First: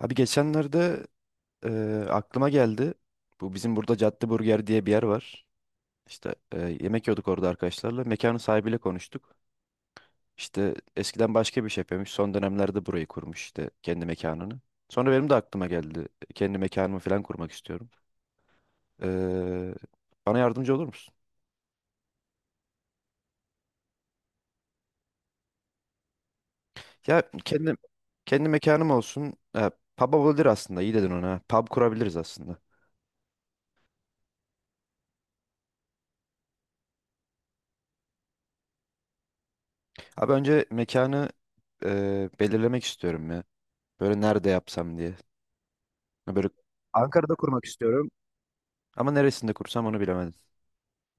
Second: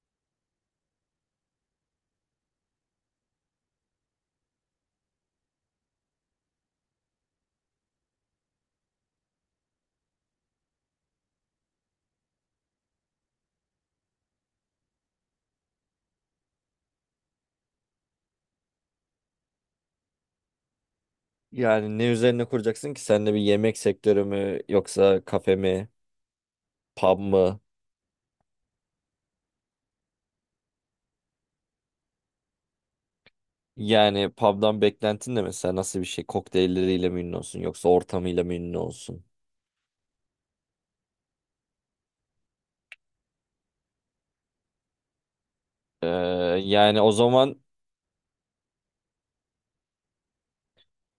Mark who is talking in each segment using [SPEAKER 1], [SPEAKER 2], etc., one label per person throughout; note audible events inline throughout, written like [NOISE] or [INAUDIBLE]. [SPEAKER 1] Abi geçenlerde e, aklıma geldi. Bu bizim burada Cadde Burger diye bir yer var. İşte yemek yiyorduk orada arkadaşlarla. Mekanın sahibiyle konuştuk. İşte eskiden başka bir şey yapıyormuş. Son dönemlerde burayı kurmuş işte kendi mekanını. Sonra benim de aklıma geldi. Kendi mekanımı falan kurmak istiyorum. Eee, Bana yardımcı olur musun?
[SPEAKER 2] Yani ne üzerine kuracaksın ki? Sen de bir yemek sektörü mü yoksa kafe mi, pub
[SPEAKER 1] Ya
[SPEAKER 2] mı?
[SPEAKER 1] kendi mekanım olsun. Ha, pub olabilir aslında. İyi dedin ona. Pub kurabiliriz aslında.
[SPEAKER 2] Yani pub'dan beklentin de mesela nasıl bir şey? Kokteylleriyle mi ünlü olsun yoksa ortamıyla mı ünlü olsun?
[SPEAKER 1] Abi önce mekanı belirlemek istiyorum ya. Böyle nerede yapsam diye.
[SPEAKER 2] Ee,
[SPEAKER 1] Ya böyle
[SPEAKER 2] Yani o
[SPEAKER 1] Ankara'da
[SPEAKER 2] zaman
[SPEAKER 1] kurmak istiyorum. Ama neresinde kursam onu bilemedim.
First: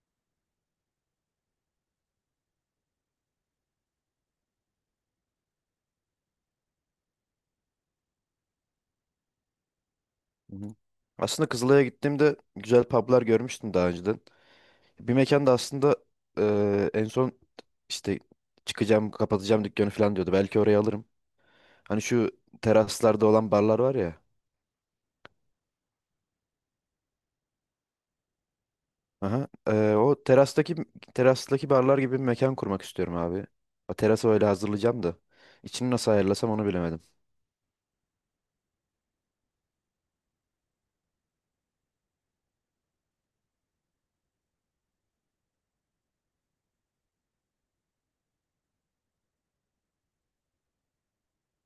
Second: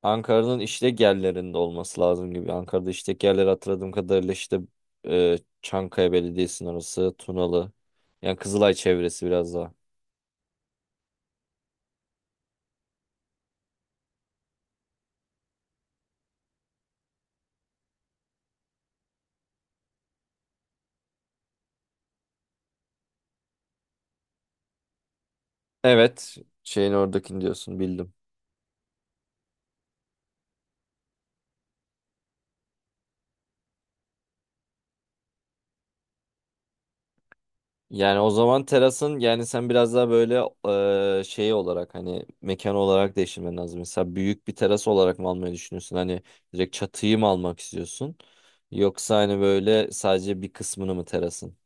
[SPEAKER 2] Ankara'nın işlek yerlerinde olması lazım gibi. Ankara'da işlek yerleri hatırladığım kadarıyla işte e, Çankaya Belediyesi'nin orası, Tunalı. Yani Kızılay çevresi biraz daha.
[SPEAKER 1] Hı hı. Aslında Kızılay'a gittiğimde güzel publar görmüştüm daha önceden. Bir mekanda aslında en son işte çıkacağım, kapatacağım dükkanı falan diyordu. Belki oraya alırım. Hani şu teraslarda olan barlar var ya.
[SPEAKER 2] Evet, şeyin oradakini diyorsun bildim.
[SPEAKER 1] Aha, o terastaki barlar gibi bir mekan kurmak istiyorum abi. O terası öyle hazırlayacağım da. İçini nasıl ayarlasam onu bilemedim.
[SPEAKER 2] Yani o zaman terasın yani sen biraz daha böyle şey olarak hani mekan olarak değiştirmen lazım. Mesela büyük bir teras olarak mı almayı düşünüyorsun? Hani direkt çatıyı mı almak istiyorsun? Yoksa hani böyle sadece bir kısmını mı terasın?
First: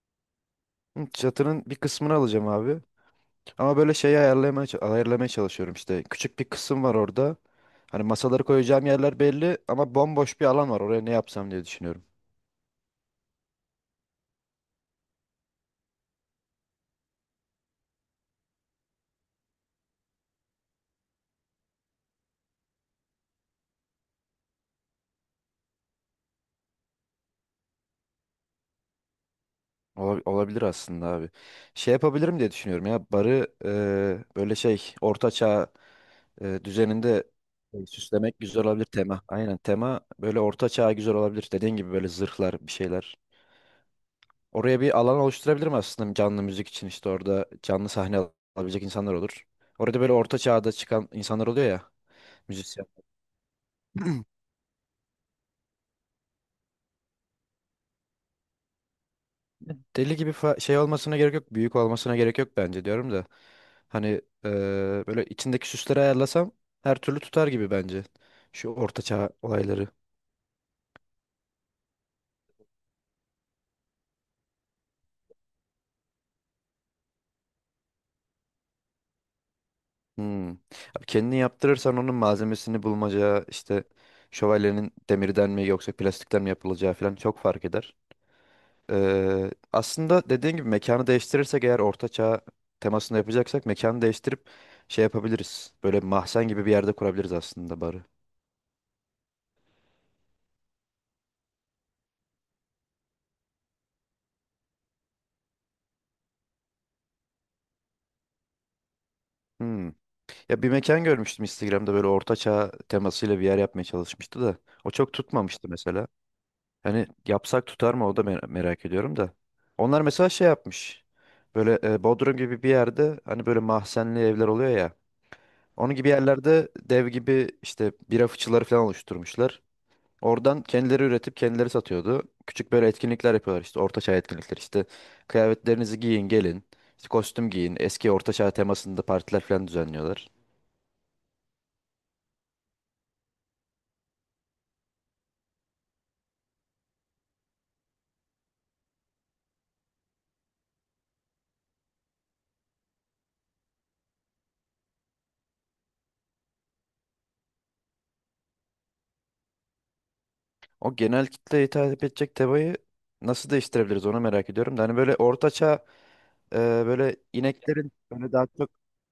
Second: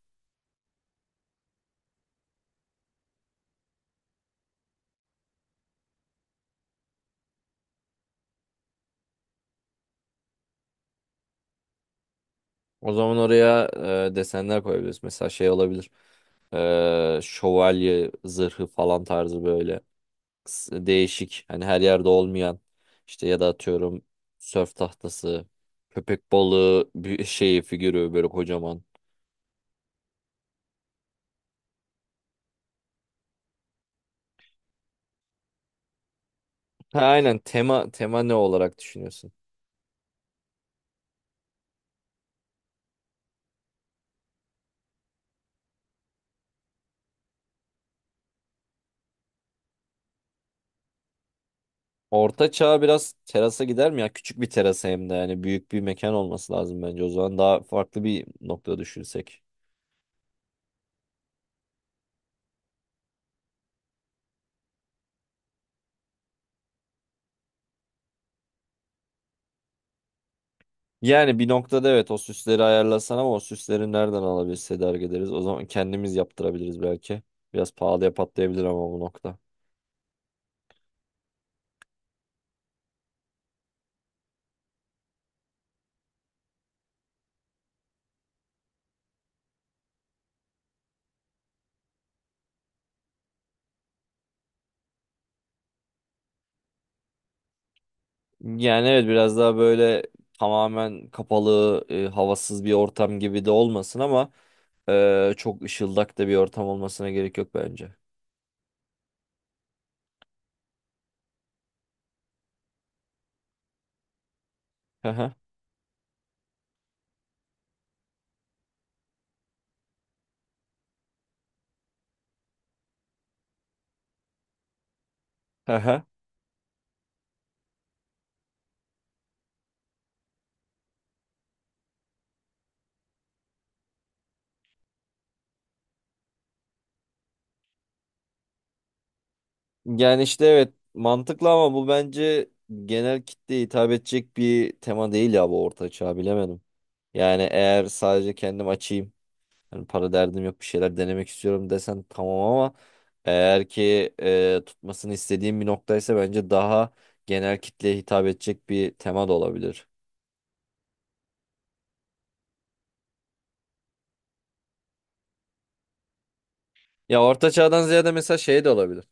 [SPEAKER 1] Hı, çatının bir kısmını alacağım abi. Ama böyle şeyi ayarlamaya, ayarlamaya çalışıyorum işte. Küçük bir kısım var orada. Hani masaları koyacağım yerler belli ama bomboş bir alan var. Oraya ne yapsam diye düşünüyorum.
[SPEAKER 2] O zaman oraya desenler koyabiliriz. Mesela şey olabilir. Şövalye zırhı falan tarzı böyle değişik hani her yerde olmayan işte ya da atıyorum sörf tahtası, köpek balığı bir [LAUGHS] şeyi figürü böyle kocaman.
[SPEAKER 1] Olabilir aslında abi. Şey yapabilirim diye düşünüyorum ya. Barı böyle şey orta çağ
[SPEAKER 2] Ha,
[SPEAKER 1] düzeninde
[SPEAKER 2] aynen tema ne
[SPEAKER 1] süslemek güzel
[SPEAKER 2] olarak
[SPEAKER 1] olabilir tema.
[SPEAKER 2] düşünüyorsun?
[SPEAKER 1] Aynen tema böyle orta çağ güzel olabilir. Dediğin gibi böyle zırhlar bir şeyler. Oraya bir alan oluşturabilirim aslında canlı müzik için işte orada canlı sahne alabilecek insanlar olur. Orada böyle orta çağda çıkan insanlar oluyor ya.
[SPEAKER 2] Orta çağ
[SPEAKER 1] Müzisyen.
[SPEAKER 2] biraz terasa gider mi ya? Küçük bir terasa hem de yani büyük bir mekan olması lazım bence. O zaman daha farklı bir nokta düşünsek.
[SPEAKER 1] Deli gibi şey olmasına gerek yok. Büyük olmasına gerek yok bence diyorum da. Hani eee, böyle içindeki süsleri ayarlasam her türlü tutar gibi bence. Şu ortaçağ olayları.
[SPEAKER 2] Yani bir noktada evet o süsleri ayarlasan ama o süsleri nereden alabiliriz, tedarik ederiz? O zaman kendimiz yaptırabiliriz belki. Biraz pahalıya patlayabilir ama bu nokta.
[SPEAKER 1] Hmm. Abi kendini yaptırırsan onun malzemesini bulmaca işte şövalyenin demirden mi yoksa plastikten mi yapılacağı falan çok fark eder. Aslında dediğin gibi mekanı değiştirirsek eğer ortaçağ temasında yapacaksak mekanı değiştirip şey yapabiliriz. Böyle mahzen gibi bir yerde kurabiliriz aslında barı.
[SPEAKER 2] Yani evet biraz daha böyle tamamen kapalı, havasız bir ortam gibi de olmasın ama çok ışıldak da bir ortam olmasına gerek yok bence.
[SPEAKER 1] Hmm. Ya bir mekan görmüştüm Instagram'da böyle ortaçağ temasıyla bir yer yapmaya çalışmıştı da. O çok tutmamıştı mesela. Hani yapsak tutar mı o da merak ediyorum da. Onlar mesela şey yapmış. Böyle Bodrum gibi bir yerde hani böyle mahzenli evler oluyor ya. Onun gibi
[SPEAKER 2] [LAUGHS]
[SPEAKER 1] yerlerde dev gibi işte bira fıçıları falan oluşturmuşlar. Oradan kendileri üretip kendileri satıyordu. Küçük böyle etkinlikler yapıyorlar işte ortaçağ etkinlikler işte. Kıyafetlerinizi giyin gelin. İşte kostüm giyin. Eski ortaçağ temasında partiler falan
[SPEAKER 2] Yani
[SPEAKER 1] düzenliyorlar.
[SPEAKER 2] işte evet mantıklı ama bu bence genel kitleye hitap edecek bir tema değil ya bu orta çağ bilemedim. Yani eğer sadece kendim açayım hani para derdim yok bir şeyler denemek istiyorum desen tamam ama eğer ki tutmasını istediğim bir noktaysa bence daha genel kitleye hitap edecek bir tema da olabilir.
[SPEAKER 1] O genel kitleye hitap edecek tebayı nasıl değiştirebiliriz onu merak ediyorum. Da hani böyle e, böyle
[SPEAKER 2] Ya orta çağdan
[SPEAKER 1] ineklerin
[SPEAKER 2] ziyade
[SPEAKER 1] böyle
[SPEAKER 2] mesela
[SPEAKER 1] daha
[SPEAKER 2] şey de
[SPEAKER 1] çok.
[SPEAKER 2] olabilir.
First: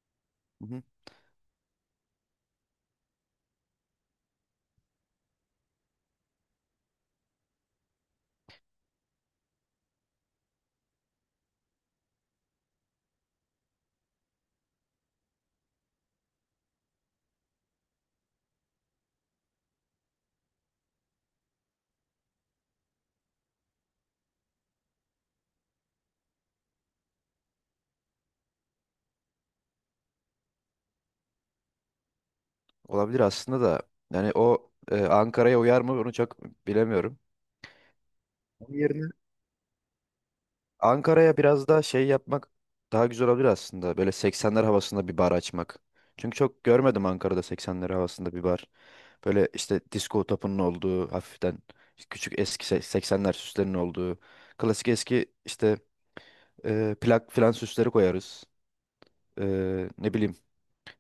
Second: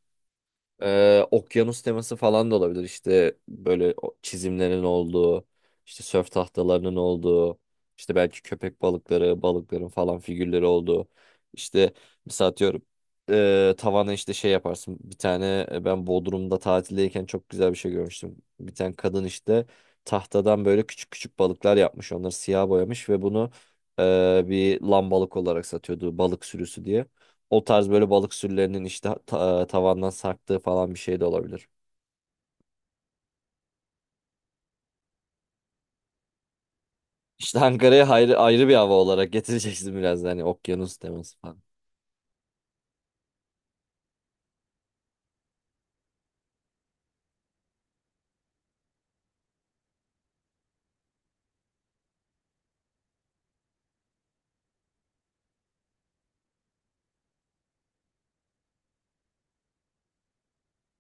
[SPEAKER 1] Hı hı.
[SPEAKER 2] Okyanus teması falan da olabilir. İşte böyle o çizimlerin olduğu, işte sörf tahtalarının olduğu, işte belki köpek balıkları, balıkların falan figürleri olduğu. İşte mesela atıyorum tavana işte şey yaparsın. Bir tane ben Bodrum'da tatildeyken çok güzel bir şey görmüştüm. Bir tane kadın işte tahtadan böyle küçük küçük balıklar yapmış. Onları siyah boyamış ve bunu bir lambalık olarak satıyordu balık sürüsü diye. O tarz böyle balık sürülerinin işte tavandan sarktığı falan bir şey de olabilir.
[SPEAKER 1] Olabilir aslında da. Yani o Ankara'ya uyar mı onu çok bilemiyorum.
[SPEAKER 2] İşte Ankara'ya ayrı, ayrı
[SPEAKER 1] Onun
[SPEAKER 2] bir hava
[SPEAKER 1] yerine
[SPEAKER 2] olarak [LAUGHS] getireceksin biraz da hani okyanus teması
[SPEAKER 1] Ankara'ya
[SPEAKER 2] falan.
[SPEAKER 1] biraz daha şey yapmak daha güzel olabilir aslında. Böyle 80'ler havasında bir bar açmak. Çünkü çok görmedim Ankara'da 80'ler havasında bir bar. Böyle işte disco topunun olduğu hafiften işte küçük eski 80'ler süslerinin olduğu klasik eski işte. Plak filan süsleri koyarız. Ne bileyim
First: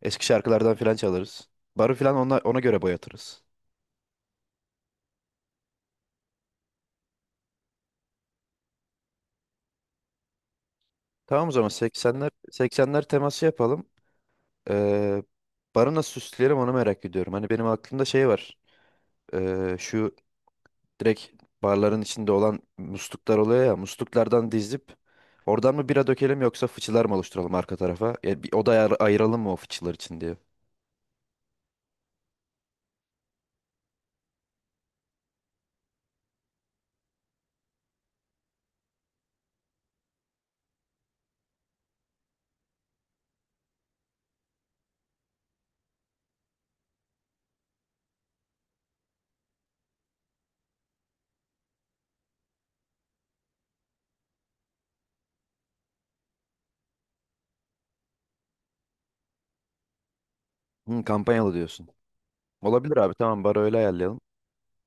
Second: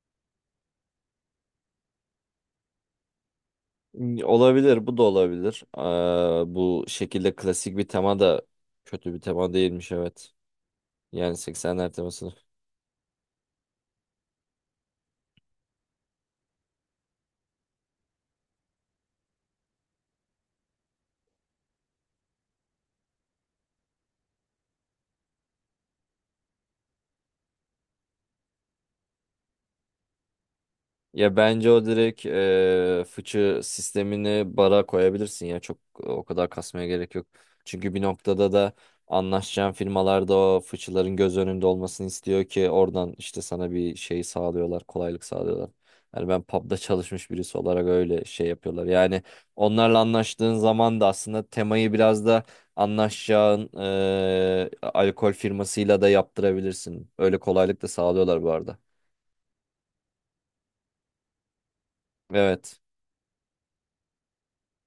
[SPEAKER 1] eski şarkılardan filan çalarız. Barı filan ona göre boyatırız.
[SPEAKER 2] Hmm, olabilir, bu da olabilir. Bu şekilde klasik bir tema da kötü bir tema değilmiş, evet. Yani
[SPEAKER 1] Tamam o zaman
[SPEAKER 2] 80'ler
[SPEAKER 1] 80'ler
[SPEAKER 2] temasını.
[SPEAKER 1] 80'ler teması yapalım. Ee, Barı nasıl süsleyelim onu merak ediyorum. Hani benim aklımda şey var. Şu direkt barların içinde olan musluklar oluyor ya musluklardan dizip oradan mı bira dökelim yoksa fıçılar mı oluşturalım arka tarafa? Ya bir oda ayıralım mı o fıçılar için diye.
[SPEAKER 2] Ya bence o direkt fıçı sistemini bara koyabilirsin ya çok o kadar kasmaya gerek yok. Çünkü bir noktada da anlaşacağın firmalarda o fıçıların göz önünde olmasını istiyor ki oradan işte sana bir şey sağlıyorlar, kolaylık sağlıyorlar. Yani ben pub'da çalışmış birisi olarak öyle şey yapıyorlar. Yani onlarla anlaştığın zaman da aslında temayı biraz da anlaşacağın alkol firmasıyla da yaptırabilirsin. Öyle kolaylık da sağlıyorlar bu arada.
[SPEAKER 1] Hı, kampanyalı diyorsun.
[SPEAKER 2] Evet.
[SPEAKER 1] Olabilir abi, tamam, barı öyle ayarlayalım.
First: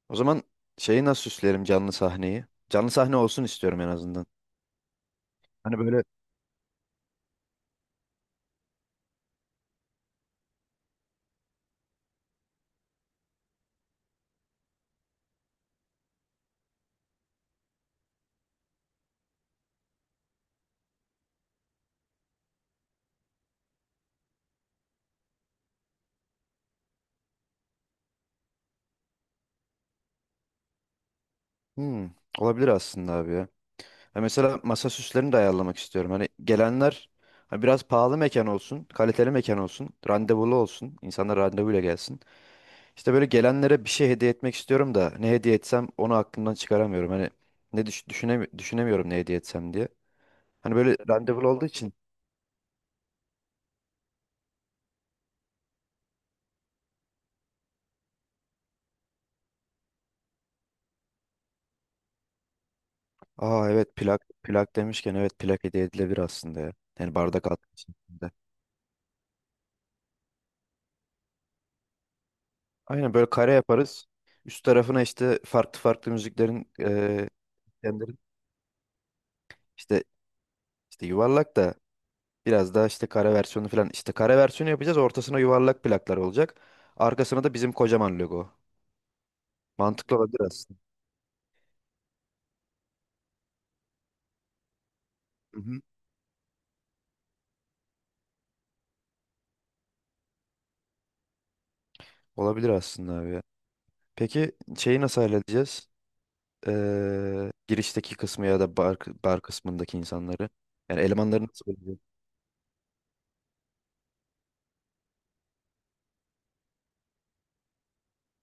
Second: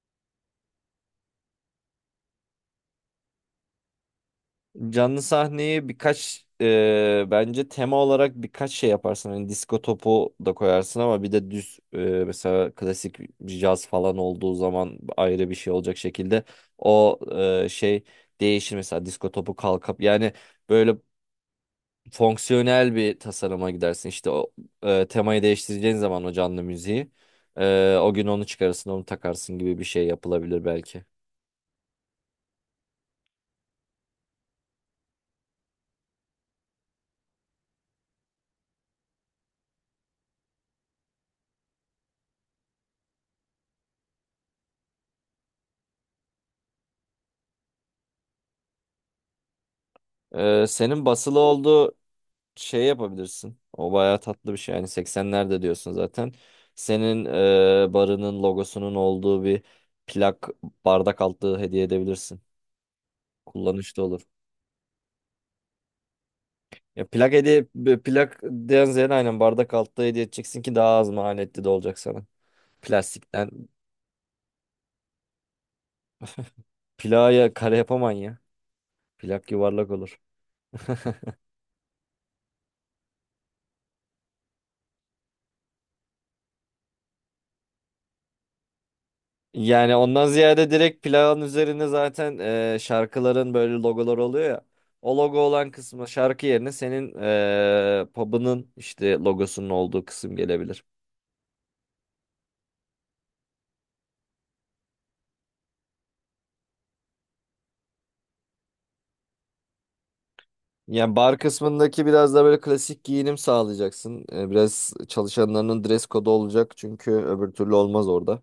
[SPEAKER 1] O zaman şeyi nasıl süslerim canlı sahneyi? Canlı sahne olsun istiyorum en azından.
[SPEAKER 2] Canlı
[SPEAKER 1] Hani
[SPEAKER 2] sahneye
[SPEAKER 1] böyle,
[SPEAKER 2] birkaç bence tema olarak birkaç şey yaparsın. Hani disko topu da koyarsın ama bir de düz mesela klasik caz falan olduğu zaman ayrı bir şey olacak şekilde o şey değişir. Mesela disko topu kalkıp yani böyle fonksiyonel bir tasarıma gidersin. İşte o temayı değiştireceğin zaman o canlı müziği o gün onu çıkarırsın onu takarsın gibi bir şey yapılabilir belki.
[SPEAKER 1] hmm, olabilir aslında abi ya. Ha mesela masa süslerini de ayarlamak istiyorum. Hani gelenler hani biraz pahalı mekan olsun, kaliteli mekan olsun, randevulu olsun. İnsanlar randevuyla gelsin. İşte böyle gelenlere bir şey hediye etmek istiyorum da ne hediye etsem onu aklımdan çıkaramıyorum. Hani ne düşünemiyorum ne hediye etsem diye. Hani böyle
[SPEAKER 2] Senin basılı
[SPEAKER 1] randevulu olduğu için.
[SPEAKER 2] olduğu şey yapabilirsin. O bayağı tatlı bir şey. Yani 80'lerde diyorsun zaten. Senin barının logosunun olduğu bir plak bardak altlığı hediye edebilirsin.
[SPEAKER 1] Aa evet,
[SPEAKER 2] Kullanışlı olur.
[SPEAKER 1] plak plak demişken, evet, plak hediye edilebilir aslında ya.
[SPEAKER 2] Ya
[SPEAKER 1] Yani
[SPEAKER 2] plak
[SPEAKER 1] bardak
[SPEAKER 2] hediye
[SPEAKER 1] altı.
[SPEAKER 2] plak den ziyade aynen bardak altlığı hediye edeceksin ki daha az maliyetli de olacak sana.
[SPEAKER 1] Aynen böyle
[SPEAKER 2] Plastikten
[SPEAKER 1] kare yaparız. Üst tarafına işte farklı farklı müziklerin
[SPEAKER 2] plağa kare yapaman
[SPEAKER 1] kendilerin
[SPEAKER 2] ya. Plak yuvarlak
[SPEAKER 1] işte
[SPEAKER 2] olur. [LAUGHS]
[SPEAKER 1] işte yuvarlak da biraz daha işte kare versiyonu falan. İşte kare versiyonu yapacağız. Ortasına yuvarlak plaklar olacak. Arkasına da bizim kocaman logo.
[SPEAKER 2] Yani
[SPEAKER 1] Mantıklı
[SPEAKER 2] ondan
[SPEAKER 1] olabilir
[SPEAKER 2] ziyade
[SPEAKER 1] aslında.
[SPEAKER 2] direkt plağın üzerine zaten şarkıların böyle logoları oluyor ya. O logo olan
[SPEAKER 1] Hı-hı.
[SPEAKER 2] kısmı şarkı yerine senin pub'ının işte logosunun olduğu kısım gelebilir.
[SPEAKER 1] Olabilir aslında abi ya. Peki şeyi nasıl halledeceğiz? Girişteki kısmı ya da bar kısmındaki insanları. Yani
[SPEAKER 2] Yani bar
[SPEAKER 1] elemanları nasıl bulacağız?
[SPEAKER 2] kısmındaki biraz da böyle klasik giyinim sağlayacaksın. Biraz çalışanlarının dress kodu olacak çünkü öbür türlü olmaz orada.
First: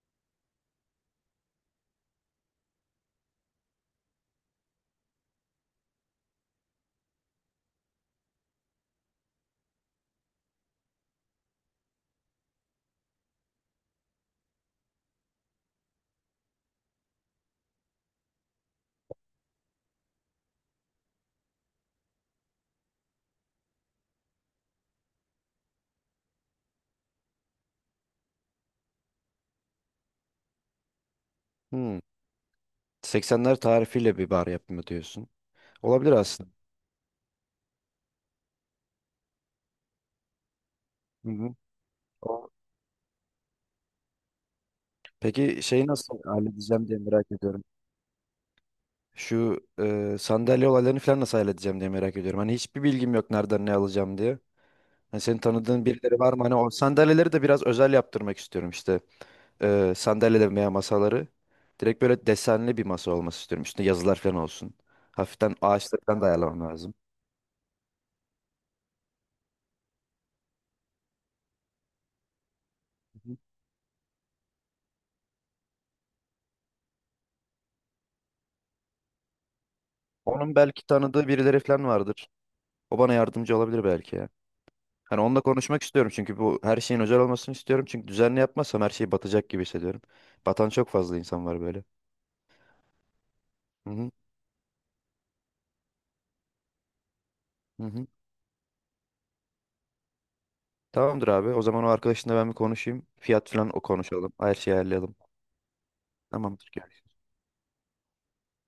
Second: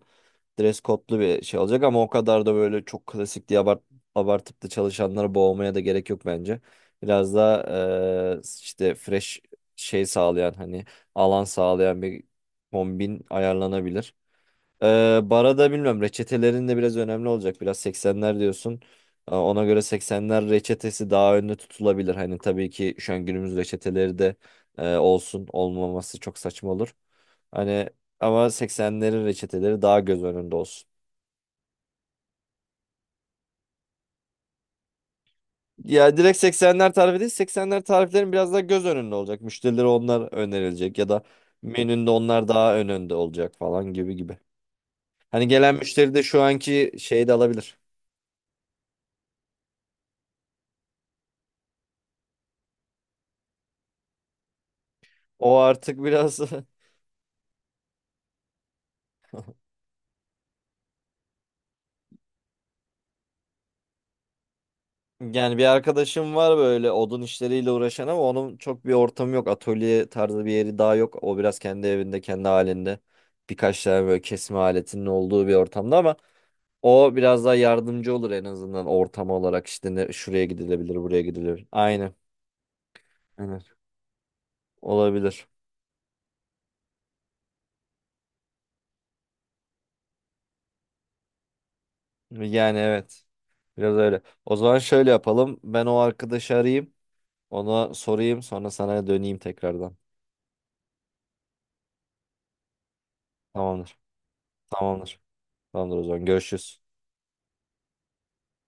[SPEAKER 2] Dress code'lu bir şey olacak ama o kadar da böyle çok klasik diye abartıp da çalışanları boğmaya da gerek yok bence. Biraz daha işte fresh şey sağlayan hani alan sağlayan bir kombin ayarlanabilir. Bara da bilmiyorum reçetelerin de biraz önemli olacak. Biraz 80'ler diyorsun. Ona göre 80'ler reçetesi daha önde tutulabilir. Hani tabii ki şu an günümüz reçeteleri de olsun olmaması çok saçma olur. Hani ama 80'lerin reçeteleri daha göz önünde olsun.
[SPEAKER 1] Hmm. 80'ler tarifiyle bir bar yapımı diyorsun. Olabilir
[SPEAKER 2] Ya direkt
[SPEAKER 1] aslında.
[SPEAKER 2] 80'ler tarifi değil, 80'ler tariflerin biraz daha göz önünde olacak. Müşterilere onlar önerilecek ya da
[SPEAKER 1] Hı-hı.
[SPEAKER 2] menünde onlar daha önde olacak falan gibi gibi. Hani
[SPEAKER 1] Peki
[SPEAKER 2] gelen
[SPEAKER 1] şeyi
[SPEAKER 2] müşteri
[SPEAKER 1] nasıl
[SPEAKER 2] de şu
[SPEAKER 1] halledeceğim
[SPEAKER 2] anki
[SPEAKER 1] diye merak
[SPEAKER 2] şeyi de
[SPEAKER 1] ediyorum.
[SPEAKER 2] alabilir.
[SPEAKER 1] Şu sandalye olaylarını falan nasıl halledeceğim diye merak ediyorum. Hani hiçbir bilgim yok nereden ne alacağım diye. Hani senin
[SPEAKER 2] O
[SPEAKER 1] tanıdığın
[SPEAKER 2] artık
[SPEAKER 1] birileri var
[SPEAKER 2] biraz
[SPEAKER 1] mı? Hani o sandalyeleri de biraz özel yaptırmak istiyorum işte. Sandalyeler veya masaları. Direkt böyle desenli bir masa olması istiyorum. Üstünde yazılar falan olsun.
[SPEAKER 2] [LAUGHS]
[SPEAKER 1] Hafiften
[SPEAKER 2] yani bir
[SPEAKER 1] ağaçları falan da
[SPEAKER 2] arkadaşım var
[SPEAKER 1] ayarlamam
[SPEAKER 2] böyle
[SPEAKER 1] lazım.
[SPEAKER 2] odun işleriyle uğraşan ama onun çok bir ortamı yok. Atölye tarzı bir yeri daha yok. O biraz kendi evinde, kendi halinde birkaç tane böyle kesme aletinin olduğu bir ortamda ama o biraz daha yardımcı olur en azından ortam olarak işte ne, şuraya
[SPEAKER 1] Onun belki
[SPEAKER 2] gidilebilir, buraya
[SPEAKER 1] tanıdığı birileri
[SPEAKER 2] gidilebilir.
[SPEAKER 1] falan
[SPEAKER 2] Aynen.
[SPEAKER 1] vardır. O bana yardımcı
[SPEAKER 2] Evet.
[SPEAKER 1] olabilir belki ya. Hani onunla
[SPEAKER 2] Olabilir.
[SPEAKER 1] konuşmak istiyorum çünkü bu her şeyin özel olmasını istiyorum. Çünkü düzenli yapmazsam her şey batacak gibi hissediyorum. Batan çok fazla insan var böyle.
[SPEAKER 2] Yani evet.
[SPEAKER 1] Hı
[SPEAKER 2] Biraz
[SPEAKER 1] hı,
[SPEAKER 2] öyle. O zaman şöyle yapalım. Ben o arkadaşı arayayım.
[SPEAKER 1] hı
[SPEAKER 2] Ona
[SPEAKER 1] hı.
[SPEAKER 2] sorayım. Sonra sana döneyim tekrardan.
[SPEAKER 1] Tamamdır abi. O zaman o arkadaşınla ben bir konuşayım. Fiyat falan o
[SPEAKER 2] Tamamdır.
[SPEAKER 1] konuşalım. Her şeyi ayarlayalım.
[SPEAKER 2] Tamamdır. Tamamdır o zaman.
[SPEAKER 1] Tamamdır.
[SPEAKER 2] Görüşürüz.